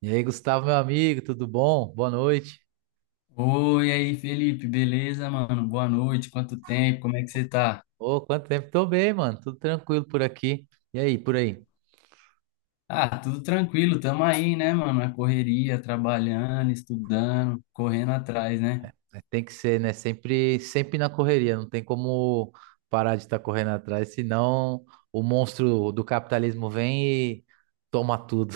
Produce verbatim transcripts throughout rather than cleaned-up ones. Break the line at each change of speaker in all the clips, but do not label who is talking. E aí, Gustavo, meu amigo, tudo bom? Boa noite.
Oi, aí, Felipe, beleza, mano? Boa noite, quanto tempo, como é que você tá?
Ô, quanto tempo? Tô bem, mano. Tudo tranquilo por aqui. E aí, por aí?
Ah, tudo tranquilo, tamo aí, né, mano? Na correria, trabalhando, estudando, correndo atrás, né?
É, tem que ser, né? Sempre, sempre na correria. Não tem como parar de estar correndo atrás, senão o monstro do capitalismo vem e toma tudo.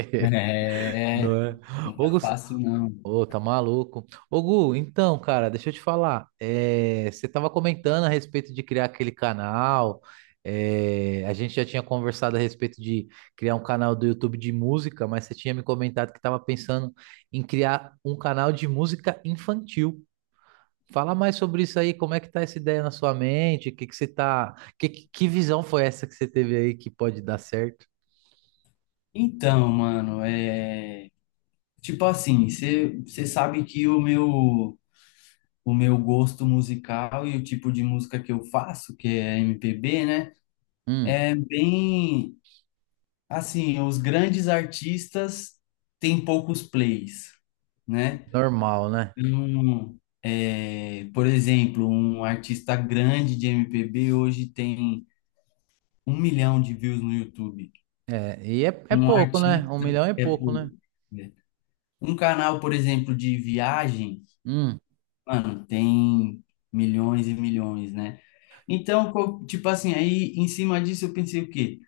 É,
Não é?
não
Ô,
tá
Gus-
fácil, não.
Ô, tá maluco. Ô, Gu, então, cara, deixa eu te falar. É, você tava comentando a respeito de criar aquele canal. É, a gente já tinha conversado a respeito de criar um canal do YouTube de música, mas você tinha me comentado que tava pensando em criar um canal de música infantil. Fala mais sobre isso aí, como é que tá essa ideia na sua mente? O que que você tá. Que, que que visão foi essa que você teve aí que pode dar certo?
Então, mano, é. Tipo assim, você sabe que o meu, o meu gosto musical e o tipo de música que eu faço, que é M P B, né?
Hum,
É bem. Assim, os grandes artistas têm poucos plays, né?
normal, né?
Então, é, por exemplo, um artista grande de M P B hoje tem um milhão de views no YouTube.
É, e é, é
Um
pouco, né? Um
artista
milhão é
é
pouco, né?
pouco, né? Um canal, por exemplo, de viagem,
Hum.
mano, tem milhões e milhões, né? Então, co- tipo assim, aí em cima disso eu pensei o quê?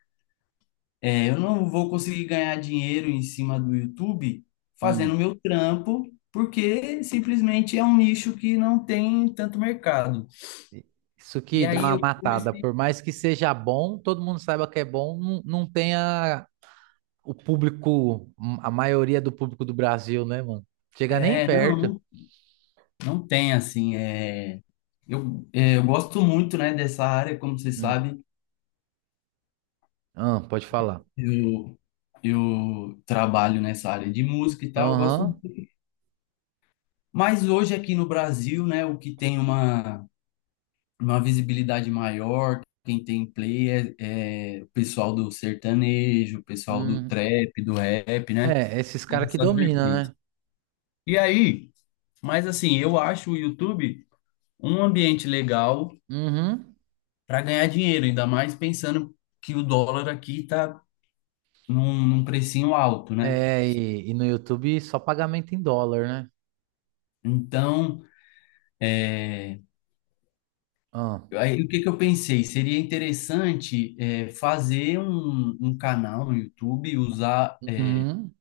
É, eu não vou conseguir ganhar dinheiro em cima do YouTube
Hum,
fazendo meu trampo, porque simplesmente é um nicho que não tem tanto mercado.
isso
E
que dá
aí
uma
eu
matada.
comecei.
Por mais que seja bom, todo mundo saiba que é bom, não, não tenha o público, hum, a maioria do público do Brasil, né, mano? Chega nem
É,
perto.
não, não tem assim. É, eu, é, eu gosto muito, né, dessa área, como você
Hum.
sabe,
Ah, pode falar.
eu, eu trabalho nessa área de música e tal, eu gosto
Aham.
muito. Mas hoje aqui no Brasil, né, o que tem uma uma visibilidade maior. Quem tem play é, é o pessoal do sertanejo, o pessoal do
Hum.
trap, do rap, né?
É, esses caras que
Essas
dominam,
vertentes.
né?
E aí, mas assim, eu acho o YouTube um ambiente legal
Uhum.
para ganhar dinheiro, ainda mais pensando que o dólar aqui tá num, num precinho alto, né?
É, e, e no YouTube só pagamento em dólar, né?
Então,
Ah.
aí, o que que eu pensei? Seria interessante é, fazer um, um canal no YouTube, usar
Uhum.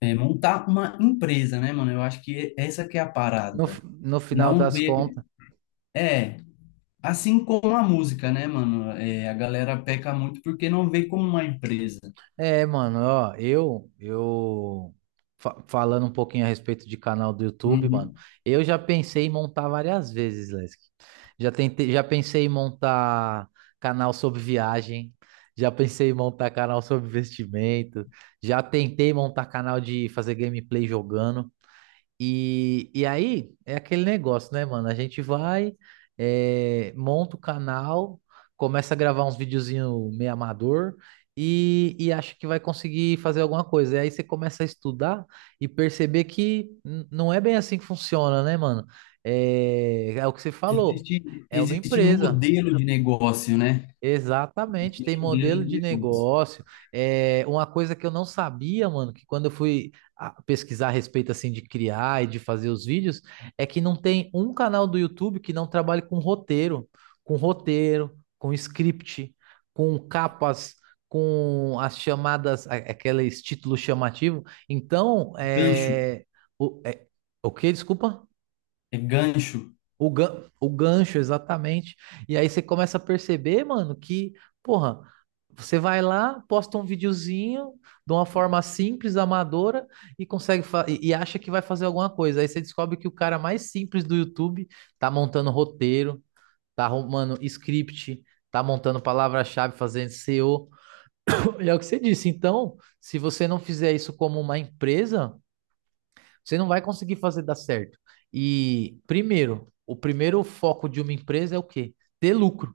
É, montar uma empresa, né, mano? Eu acho que essa que é a
No, f-
parada.
no final
Não
das
ver.
contas.
É, assim como a música, né, mano? É, a galera peca muito porque não vê como uma empresa.
É, mano, ó, eu, eu fa- Falando um pouquinho a respeito de canal do YouTube, mano,
Uhum.
eu já pensei em montar várias vezes, Lesk. Já tentei, já pensei em montar canal sobre viagem, já pensei em montar canal sobre investimento, já tentei montar canal de fazer gameplay jogando. E, e aí é aquele negócio, né, mano? A gente vai, eh, monta o canal, começa a gravar uns videozinhos meio amador e, e acha que vai conseguir fazer alguma coisa. E aí você começa a estudar e perceber que n- não é bem assim que funciona, né, mano? é é o que você falou,
Existe,
é uma
existe
empresa.
modelo de negócio, né?
Exatamente, tem
Existe modelo de
modelo de
negócio.
negócio. É uma coisa que eu não sabia, mano, que quando eu fui ah, pesquisar a respeito assim de criar e de fazer os vídeos, é que não tem um canal do YouTube que não trabalhe com roteiro, com roteiro, com script, com capas, com as chamadas, a- aqueles títulos chamativos. Então,
Gancho.
é, o, é, o quê? Desculpa?
É gancho.
O, gan- o gancho, exatamente. E aí você começa a perceber, mano, que, porra, você vai lá, posta um videozinho de uma forma simples, amadora, e consegue fa- e, e acha que vai fazer alguma coisa. Aí você descobre que o cara mais simples do YouTube tá montando roteiro, tá arrumando script, tá montando palavra-chave, fazendo S E O. E O. E é o que você disse. Então, se você não fizer isso como uma empresa, você não vai conseguir fazer dar certo. E primeiro, o primeiro foco de uma empresa é o quê? Ter lucro.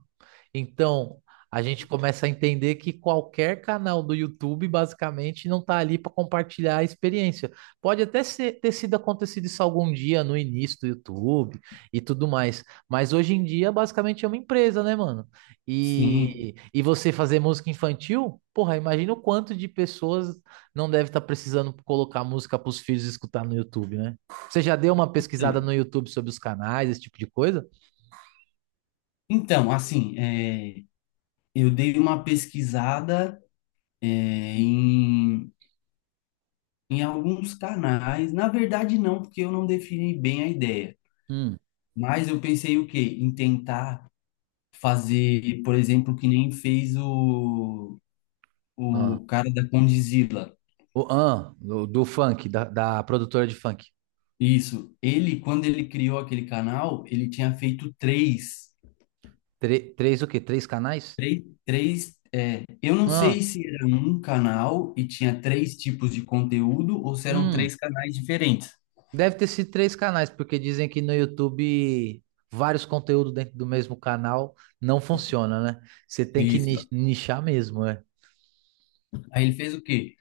Então, a gente começa a entender que qualquer canal do YouTube, basicamente, não está ali para compartilhar a experiência. Pode até ser- ter sido acontecido isso algum dia no início do YouTube e tudo mais, mas hoje em dia, basicamente, é uma empresa, né, mano?
Sim.
E, e você fazer música infantil, porra, imagina o quanto de pessoas não deve estar precisando colocar música para os filhos escutar no YouTube, né? Você já deu uma pesquisada
Então,
no YouTube sobre os canais, esse tipo de coisa?
então, assim, é, eu dei uma pesquisada, é, em, em alguns canais. Na verdade, não, porque eu não defini bem a ideia.
Hum.
Mas eu pensei o quê? Em tentar fazer, por exemplo, que nem fez o,
Ah,
o cara da Condizila.
o, ah, do, do funk, da, da produtora de funk.
Isso. Ele, quando ele criou aquele canal, ele tinha feito três.
Tre- três o quê? Três canais?
Três, três, é, eu não
Ah,
sei se era um canal e tinha três tipos de conteúdo ou se eram
hum.
três canais diferentes.
Deve ter sido três canais, porque dizem que no YouTube vários conteúdos dentro do mesmo canal não funciona, né? Você tem que ni-
Isso.
nichar mesmo, né?
Aí ele fez o quê?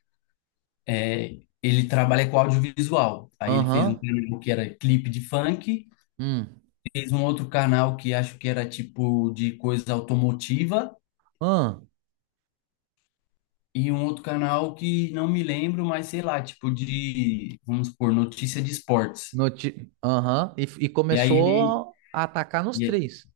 É, ele trabalha com audiovisual. Aí ele fez um
Aham.
canal que era clipe de funk
Hum.
fez um outro canal que acho que era tipo de coisa automotiva
Ah,
e um outro canal que não me lembro, mas sei lá, tipo de, vamos supor, notícia de esportes.
noti, ti- aham, E, e
E aí ele
começou a atacar nos
e,
três.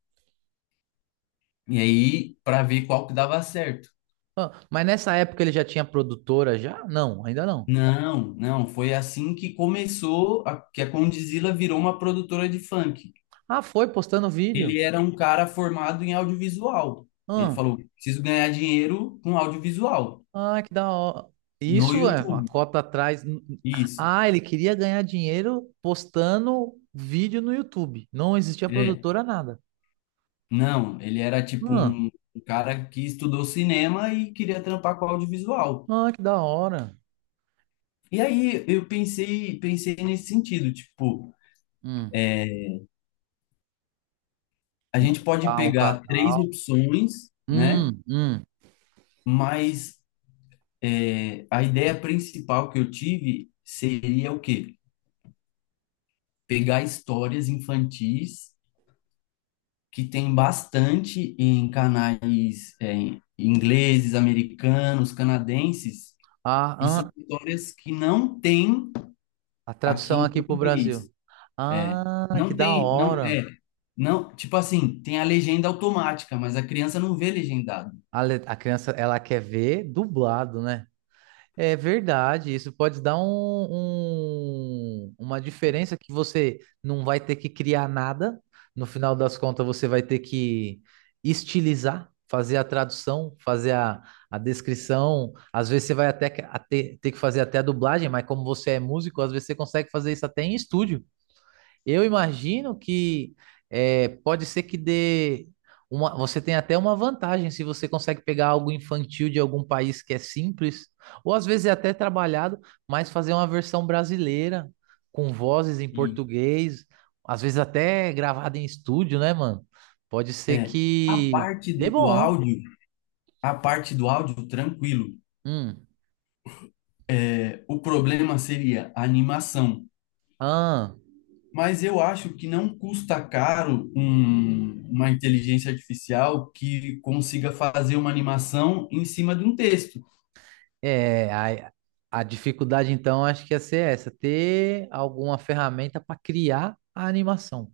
e aí para ver qual que dava certo.
Ah, mas nessa época ele já tinha produtora já? Não, ainda não.
Não, não, foi assim que começou a, que a Condzilla virou uma produtora de funk.
Ah, foi postando vídeo.
Ele era um cara formado em audiovisual. Ele
Ah,
falou: preciso ganhar dinheiro com audiovisual
ah, que da hora.
no
Isso é uma
YouTube.
cota atrás.
Isso.
Ah, ele queria ganhar dinheiro postando vídeo no YouTube. Não existia
É.
produtora nada.
Não, ele era tipo
Ah,
um, um cara que estudou cinema e queria trampar com audiovisual.
ah, que da hora.
E aí eu pensei, pensei nesse sentido, tipo,
Hum,
a gente pode
montar um
pegar três
canal.
opções, né?
Hum, hum.
Mas é, a ideia principal que eu tive seria o quê? Pegar histórias infantis que tem bastante em canais é, em- ingleses, americanos, canadenses,
Ah,
e são
ah,
histórias que não tem
a
aqui
tradução
em
aqui pro
português.
Brasil.
É.
Ah, que
Não
da
tem, não, é,
hora.
não, tipo assim, tem a legenda automática, mas a criança não vê legendado.
A, le- a criança, ela quer ver dublado, né? É verdade, isso pode dar um, um- uma diferença que você não vai ter que criar nada. No final das contas, você vai ter que estilizar, fazer a tradução, fazer a, a descrição. Às vezes você vai até que- a ter, ter que fazer até a dublagem, mas como você é músico, às vezes você consegue fazer isso até em estúdio. Eu imagino que é, pode ser que dê uma, você tem até uma vantagem se você consegue pegar algo infantil de algum país que é simples, ou às vezes é até trabalhado, mas fazer uma versão brasileira com vozes em
E
português, às vezes até gravada em estúdio, né, mano? Pode ser
é, a
que
parte
dê
do
bom.
áudio, a parte do áudio, tranquilo.
Hum.
É, o problema seria a animação.
Ah,
Mas eu acho que não custa caro um- uma inteligência artificial que consiga fazer uma animação em cima de um texto.
é, a, a dificuldade então acho que ia ser essa, ter alguma ferramenta para criar a animação.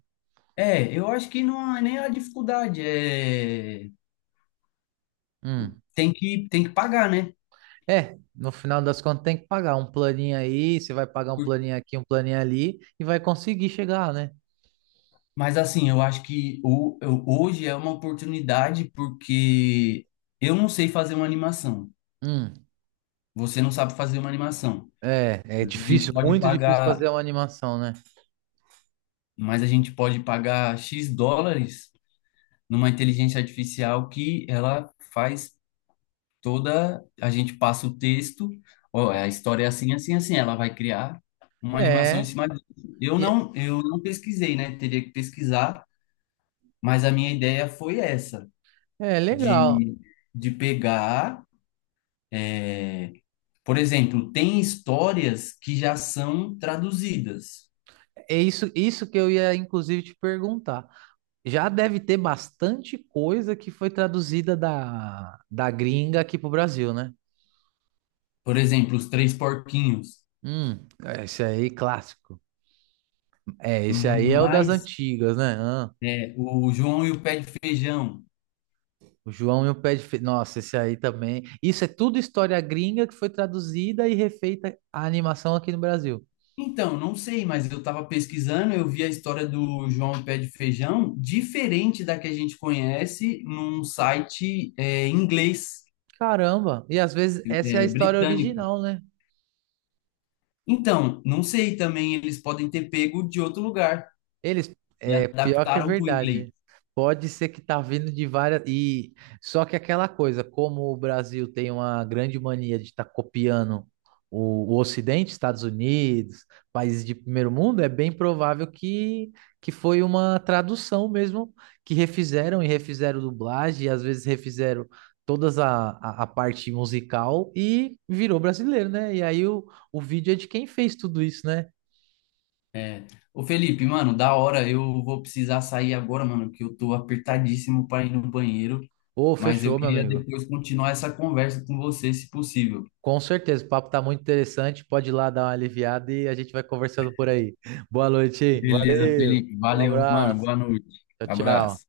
É, eu acho que não há nem a dificuldade, é,
Hum.
tem que, tem que pagar, né?
É, no final das contas tem que pagar um planinho aí, você vai pagar um planinho aqui, um planinho ali e vai conseguir chegar, né?
Mas assim, eu acho que o, eu- hoje é uma oportunidade porque eu não sei fazer uma animação.
Hum,
Você não sabe fazer uma animação.
é, é
A gente
difícil,
pode
muito difícil fazer
pagar,
uma animação, né?
mas a gente pode pagar X dólares numa inteligência artificial que ela faz toda, a gente passa o texto, ó, a história é assim, assim, assim, ela vai criar uma animação em
É,
cima disso. Eu
e é
não, eu não pesquisei, né? Teria que pesquisar, mas a minha ideia foi essa,
é legal.
de, de pegar É, por exemplo, tem histórias que já são traduzidas.
É isso, isso que eu ia inclusive te perguntar. Já deve ter bastante coisa que foi traduzida da, da gringa aqui pro Brasil, né?
Por exemplo, Os Três Porquinhos.
Hum, esse aí clássico. É, esse aí é o das
Mas
antigas, né? Ah,
é, o João e o Pé de Feijão.
O João e o Pé de Fe... Nossa, esse aí também. Isso é tudo história gringa que foi traduzida e refeita a animação aqui no Brasil.
Então, não sei, mas eu estava pesquisando, eu vi a história do João e o Pé de Feijão diferente da que a gente conhece num site é, inglês,
Caramba! E às vezes essa é a
é,
história
britânico.
original, né?
Então, não sei também, eles podem ter pego de outro lugar
Eles,
e
é, pior que é
adaptaram para o inglês.
verdade. Pode ser que tá vindo de várias e só que aquela coisa, como o Brasil tem uma grande mania de estar copiando o, o Ocidente, Estados Unidos, países de primeiro mundo, é bem provável que que foi uma tradução mesmo que refizeram e refizeram dublagem, e às vezes refizeram todas a, a, a parte musical e virou brasileiro, né? E aí o, o vídeo é de quem fez tudo isso, né?
É. Ô Felipe, mano, da hora, eu vou precisar sair agora, mano, que eu tô apertadíssimo para ir no banheiro,
Ô,
mas eu
fechou, meu
queria
amigo.
depois continuar essa conversa com você, se possível.
Com certeza, o papo tá muito interessante. Pode ir lá dar uma aliviada e a gente vai conversando por aí. Boa noite, hein?
Beleza,
Valeu.
Felipe,
Um
valeu, mano,
abraço.
boa noite,
Tchau, tchau.
abraço.